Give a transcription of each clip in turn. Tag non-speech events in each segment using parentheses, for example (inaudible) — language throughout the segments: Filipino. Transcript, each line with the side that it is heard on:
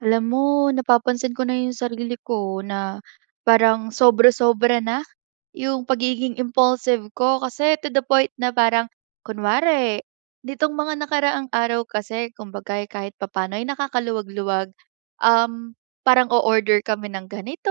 right: Alam mo napapansin ko na 'yong sarili ko na parang sobra-sobra na 'yong pagiging impulsive ko kasi to the point na parang kunwari nitong mga nakaraang araw kasi kumbaga, eh, kahit papano, eh, nakakaluwag-luwag, um, parang o-order kami ng ganito.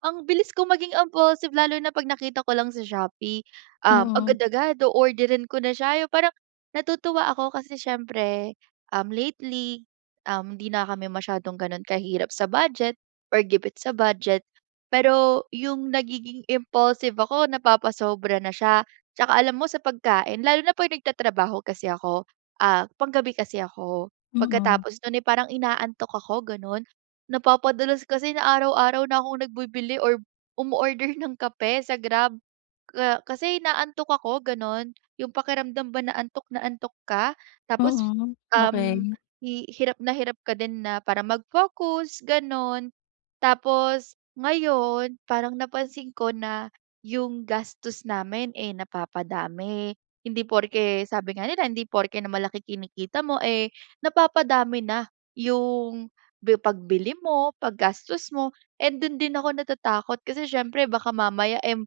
right: Ang bilis ko maging impulsive lalo na 'pag nakita ko lang sa Shopee. Um,
left: Mm.
right: agad-agad o-orderin ko na siya yung parang natutuwa ako kasi siyempre, um, lately, um, di na kami masyadong ganun kahirap sa budget or gipit sa budget, pero yung nagiging impulsive ako napapasobra na siya. Tsaka alam mo sa pagkain lalo na pag nagtatrabaho kasi ako, ah, panggabi kasi ako
left: Mm.
right: pagkatapos nun, eh, parang inaantok ako ganun, napapadalas kasi na araw-araw na akong nagbibili or umo-order ng kape sa Grab ka kasi inaantok ako ganun. Yung pakiramdam ba na antok na antok ka tapos,
left: Mm,
right: um,
left: okey.
right: hi hirap na hirap ka din na para mag-focus ganun. Tapos ngayon, parang napansin ko na 'yong gastos namin, eh, napapadami. Hindi porke sabi nga nila hindi porke na malaki kinikita mo, eh, napapadami na 'yong bi pagbili mo paggastos mo and do'n din ako natatakot kasi siyempre baka mamaya, um,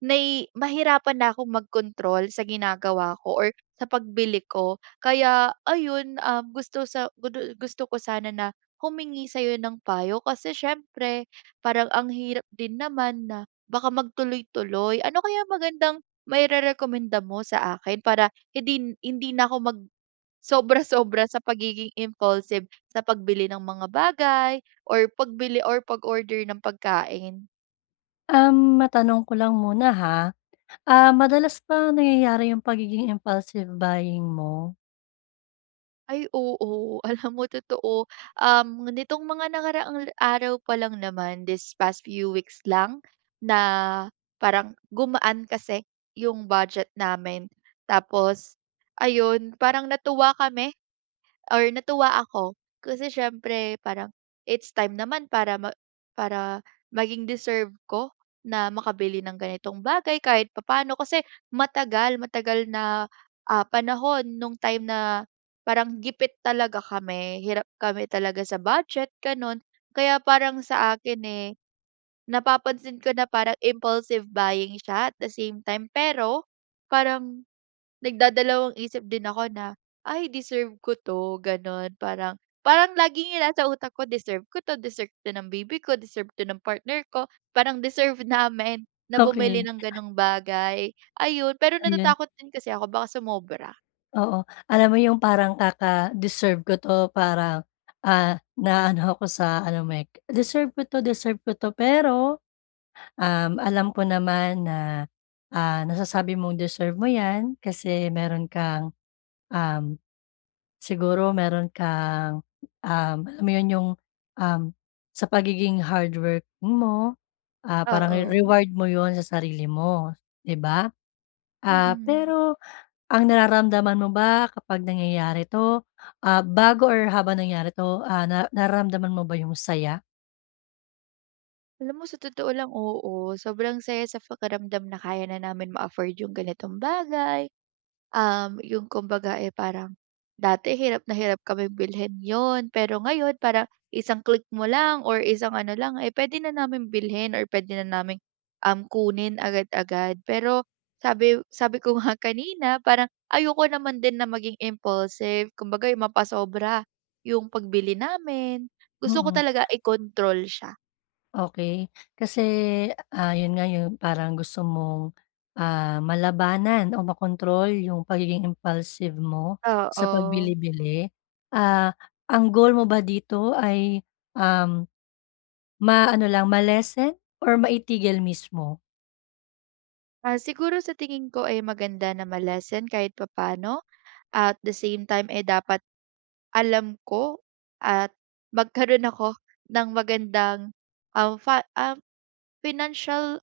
right: nai mahirapan na akong magkontrol sa ginagawa ko or sa pagbili ko. Kaya ayun, um, gusto sa gu du gusto ko sana na humingi sayo ng payo, kasi siyempre parang ang hirap din naman na baka magtuloy-tuloy. Ano kayang magandang mairerekomenda mo sa akin para hindi na hindi na ako mag sobra-sobra sa pagiging impulsive sa pagbili ng mga bagay or pagbili or pag-order ng pagkain?
left: Um, matanong ko lang muna ha, ah, madalas ba nangyayari yung pagiging impulsive buying mo?
right: Ay, oo. Alam mo totoo. Um, nitong mga nakaraang araw pa lang naman, these past few weeks lang, na parang gumaan kasi 'yong budget namin. Tapos ayon, parang natuwa kami or natuwa ako, kasi syempre parang, it's time naman para ma para maging deserve ko na makabili ng ganitong bagay kahit papaano. Kasi matagal, matagal na, ah, panahon nung time na parang gipit talaga kami, hirap kami talaga sa budget, ganun. Kaya parang sakin, eh, napapansin ko na parang impulsive buying siya, at the same time. Pero parang nagdadalawang isip din ako na, "Ay deserve ko 'to." ganun. Parang parang laging yung nasa utak ko, "Deserve ko to, deserve to ng baby ko, deserve to ng partner ko, parang deserve namin na bumili
left: Okey.
right: ng gano'ng bagay." ayun. Pero
left: Di 'yan.
right: natatakot din kasi ako baka sumobra.
left: Oo. Alam mo 'yong parang kaka-deserve ko 'to para, ah, naa-ano ko sa ano mo, eh, "Deserve ko 'to, deserve ko 'to," pero, um, alam ko naman na, ah, nasasabi mong deserve mo 'yan kasi meron kang, um, siguro meron kang, um, alam mo 'yon, 'yong, um, sa pagiging hardworking mo, ah, parang re
right: Oo.
left: reward mo 'yon sa sarili mo, 'di ba. Ah,
right: Mm.
left: pero ang nararamdaman mo ba kapag nangyayari 'to, ah, bago or habang nangyari 'to, ah, nar nararamdaman mo ba 'yong saya?
right: Alam mo sa totoo lang, oo, sobrang saya sa pakiramdam na kaya na namin ma-afford 'yong ganitong bagay. Um, 'yong kumbaga, eh, parang dati hirap na hirap kaming bilhin 'yon, pero ngayon parang isang click mo lang or isang ano lang, eh, puwede na naming bilhin or puwede na naming, um, kunin agad-agad. Pero, sabi sabi ko nga kanina parang ayoko naman din na maging impulsive kumbaga 'yong mapasobra, 'yong pagbili namin, gusto ko
left: Mm.
right: talaga i-control siya.
left: Okey. Kasi, ah 'yon nga yung parang gusto mong, ah, malabanan o makontrol, yung pagiging impulsive mo sa
right: Oo.
left: pagbili-bili. Ah, ang goal mo ba dito ay, um, ma-ano lang, ma-lessen or maitigil mismo?
right: Ah, siguro sa tingin ko, eh, maganda na ma-lessen kahit papa'no. At the same time, eh, dapat alam ko at magkaroon ako ng magandang, um, fa um, financial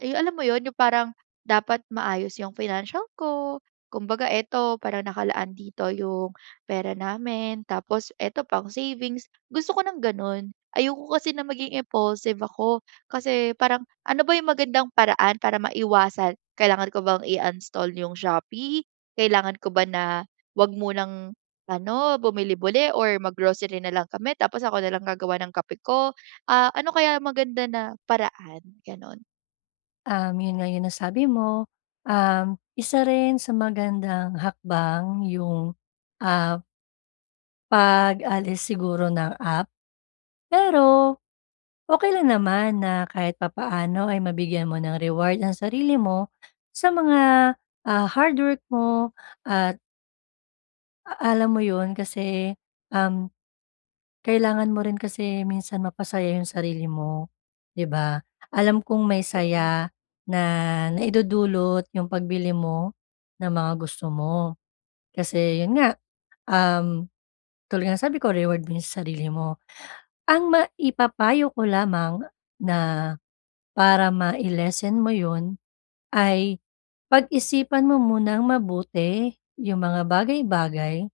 right: eh, alam mo 'yon? Yung parang dapat maayos yung financial ko. Kumbaga, eto parang nakalaan dito yung pera namin, tapos eto pang savings, gusto ko ng gano'n. Ayoko kasi na maging impulsive ako, kasi parang ano ba yung magandang paraan para maiwasan, kailangan ko bang i-uninstall yung Shopee? Kailangan ko ba na huwag munang ano, bumili-bili or mag-grocery na lang kami tapos ako na lang gagawa ng kape ko? Ah, ano kaya maganda na paraan, gano'n?
left: Um, yun nga nasabi mo, um, isa rin sa magandang hakbang yung, ah pag-alis siguro ng app. Pero, okey lang naman na kahit papaano ay mabigyan mo ng reward ang sarili mo sa mga, ah, hardwork mo at a alam mo yun, kasi, um, kailangan mo rin kasi minsan mapasaya yung sarili mo, di ba? Alam kong may
right: Totoo.
left: saya na naidudulot yung pagbili mo, ng mga gusto mo. Kasi 'yon nga, um, tulad nga ng sabi ko reward mo sa sarili mo. Ang maipapayo ko lamang na para mai-lessen mo 'yon, ay pag-isipan mo munang mabuti yung mga bagay-bagay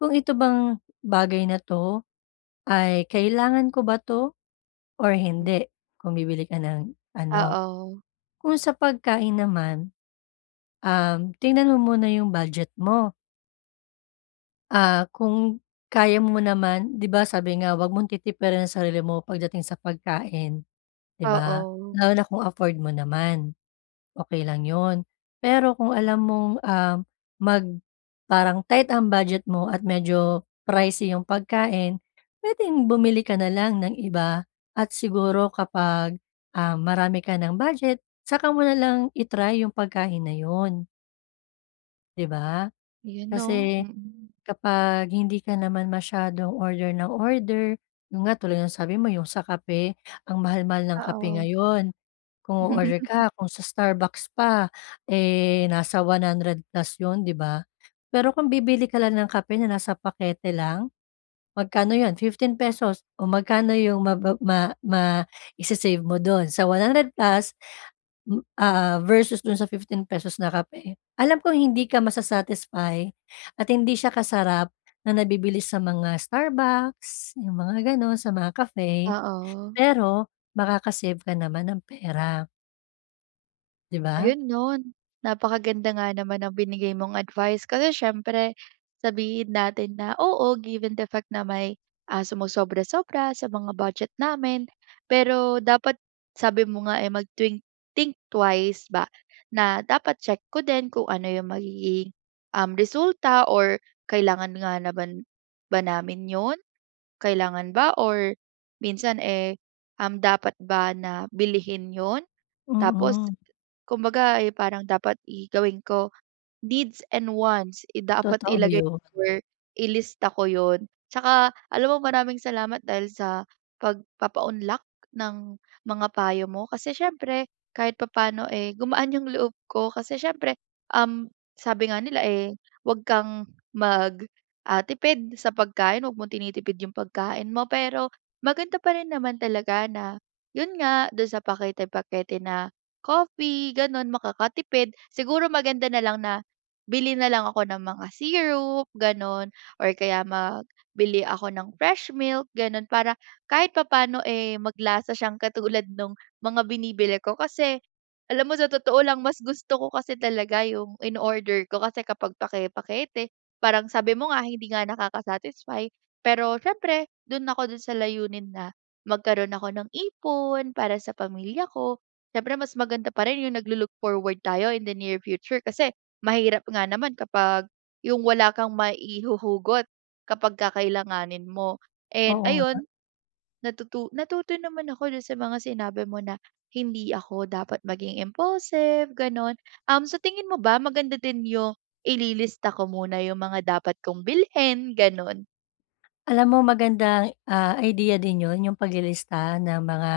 left: kung, "Ito bang bagay na 'to ay kailangan ko ba to or
right: Mm.
left: hindi?" Kung bibili ka ng ano
right: Oo.
left: kung sa pagkain naman, um, tingnan mo muna yung budget mo. Ah, kung kaya mo naman, 'di ba, sabi nga, huwag mong titipirin ang sarili mo pagdating sa pagkain. 'Di ba,
right: Oo.
left: lalo na kung afford mo naman, okey lang 'yon. Pero kung alam mong um, mag parang tight ang budget mo at medyo pricey 'yong pagkain, puwedeng bumili ka na lang ng iba at siguro kapag, um, marami ka ng budget saka mo na lang i-try yung pagkain na 'yon. 'Di ba?
right: 'Yun, 'no?
left: Kasi
right: Mm.
left: kapag hindi ka naman masyadong order nang order, 'yon nga, tulad ng sabi mo 'yong sa kape, ang mahal-mahal ng kape
right: Oo.
left: ngayon. Kung o-order
right: (laughs)
left: ka, kung sa Starbucks pa, eh, nasa 100 plus 'yon 'di ba? Pero kung bibili ka lang ng kape na nasa pakete lang, magkano 'yon, 15 pesos o magkano 'yong ma ma ma isi-save mo do'n, sa 100 plus ah, versus do'n sa fifteen pesos na kape. Alam kong hindi ka masa-satisfy at hindi siya kasarap na nabibili sa mga Starbucks, 'yung mga gano'n, sa mga Cafe,
right: Oo.
left: pero makaka-save ka naman ng pera. 'Di ba?
right: Ayun 'no, napakaganda nga naman ng binigay mong advice kasi siyempre, sabihin natin na, oo, given the fact na may, ah, sumosobra-sobra sa mga budget namin. Pero dapat sabi mo nga, eh, mag-think think twice ba, na dapat check ko din kung ano yung magiging, um, resulta or kailangan nga naman ba namin 'yon? Kailangan ba or minsan, eh, um, dapat ba na bilhin 'yon? Tapos
left: Mm.
right: kumbaga, eh, parang dapat i gawin ko, needs and wants. Eh, dapat
left: Totoo
right: ilagay
left: 'yon.
right: or ilista ko 'yon. Tsaka alam mo maraming salamat dahil sa pagpapaunlak ng mga payo mo kasi siyempre kahit papaano, eh, gumaan yung loob ko kasi siyempre, um, sabi nga nila, eh, huwag kang mag, ah, tipid sa pagkain. 'Wag mong tinitipid yung pagkain mo, pero maganda pa rin naman talaga na yun nga, do'n sa pakete-pakete na coffee gano'n, makakatipid. Siguro maganda na lang na bili na lang ako ng mga syrup, gano'n or kaya mag bili ako ng fresh milk, gano'n para kahit papa'no, eh, maglasa siyang katulad nung mga binibili ko, kasi alam mo sa totoo lang, mas gusto ko kasi talaga yung ino-order ko. Kasi kapag pake-pakete, parang sabi mo nga, hindi nga nakaka-satisfy pero siyempre do'n ako, do'n sa layunin na magkaroon ako ng ipon, para sa pamilya ko. Siyempre mas maganda pa rin yung naglo-look forward tayo in the near future kasi mahirap nga naman kapag, yung wala kang maihuhugot kapag kakailanganin mo. And,
left: Oo nga.
right: ayun, natutu natuto naman ako do'n sa mga sinabi mo na, hindi ako dapat maging impulsive, gano'n. Um, sa tingin mo ba, maganda din yung ililista ko muna yung mga dapat kong bilhin, gano'n?
left: Alam mo, magandang, ah, idea din 'yon 'yong paglilista ng mga,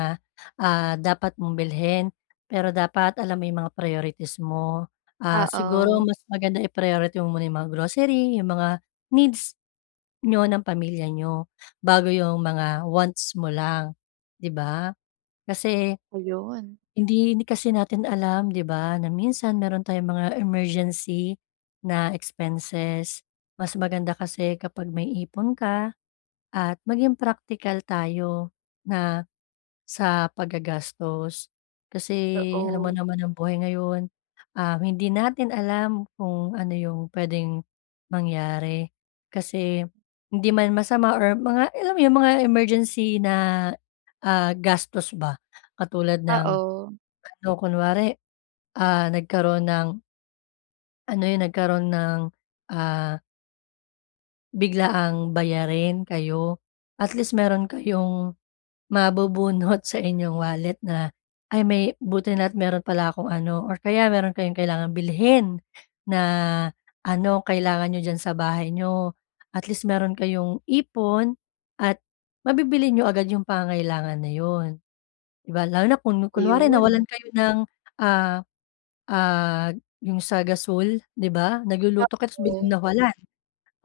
left: ah, dapat mong bilhin pero dapat alam mo 'yong mga priorities mo. Ah, siguro
right: Oo.
left: mas maganda i-priority mo muna 'yong mga grocery, 'yong mga needs niyo ng pamilya niyo bago 'yong mga wants mo lang, 'di ba? Kasi
right: Ayun.
left: hindi, hindi kasi natin alam 'di ba na minsan mayro'n tayong mga emergency na expenses. Mas maganda kasi kapag may ipon ka at maging praktikal tayo na sa paggagastos. Kasi alam mo
right: Oo.
left: naman ang buhay ngayon, um, hindi natin alam kung ano 'yong puwedeng mangyari. Kasi hindi man masama or mga alam mo 'yong mga emergency na, ah, gastos ba katulad ng
right: Oo.
left: ano kunwari, ah, nagkaroon ng ano 'yon nagkaroon ng, ah biglaang bayarin kayo at least mayro'n kayong mabubunot sa inyong wallet na, "ay, may buti na't mayro'n pala akong ano" or kaya mayro'n kayong kailangan bilhin na ano, kailangan niyo diyan sa bahay niyo at least mayro'n kayong ipon at mabibili niyo agad 'yong pangangailangan na 'yon 'di ba? Lalo na kun kunwari nawalan
right: Ayun.
left: kayo ng, ah, ah, 'yong sa gasul, 'di ba? Nagluluto ka tapos biglang
right: Oo.
left: nawalan,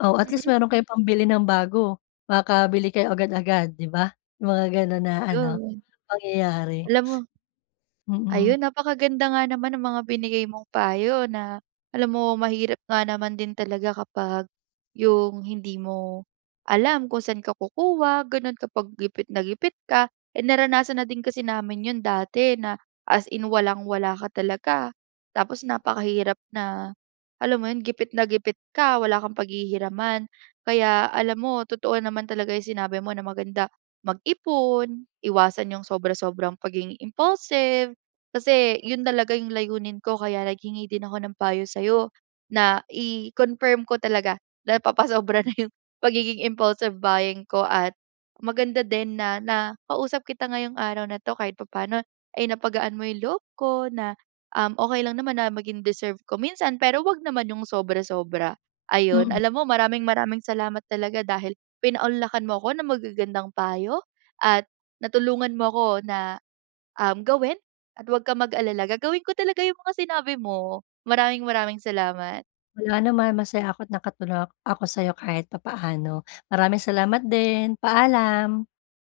left: oh, at least
right: Mm.
left: mayro'n kayong pambili ng bago makakabili kayo agad-agad di ba? Yung mga gano'n na ano
right: 'Yon.
left: pangyayari.
right: Alam mo
left: Mm.
right: Ayun, napakaganda nga naman ang mga binigay mong payo na alam mo mahirap nga naman din talaga kapag yung hindi mo alam kung san ka kukuha gano'n kapag gipit na gipit ka. Eh, naranasan na din kasi namin 'yon dati na as in walang-wala ka talaga tapos napakahirap na alam mo 'yon gipit na gipit ka wala kang paghihiraman. Kaya alam mo totoo naman talaga yung sinabi mo na maganda mag-ipon, iwasan 'yong sobra-sobrang pagiging impulsive, kasi 'yon talaga yung layunin ko kaya naghingi din ako ng payo sa'yo na i-confirm ko talaga napapasobra na 'yong pagiging impulsive buying ko at maganda din na nakausap kita ngayong araw na 'to kahit papaano, eh, napagaan mo yung loob ko na, um, okey lang naman na maging deserve ko minsan pero wag naman yung sobra-sobra. Ayun,
left: Mm.
right: alam mo maraming-maraming salamat talaga dahil pinaunlakan mo ako ng magagandang payo at natulungan mo ako na, um, gawin at 'wag kang mag-alala gagawin ko talaga yung mga sinabi mo. Maraming-maraming salamat.
left: Walang anuman, masaya ako't nakatulong a ako sayo kahit papaano. Maraming salamat din. Paalam.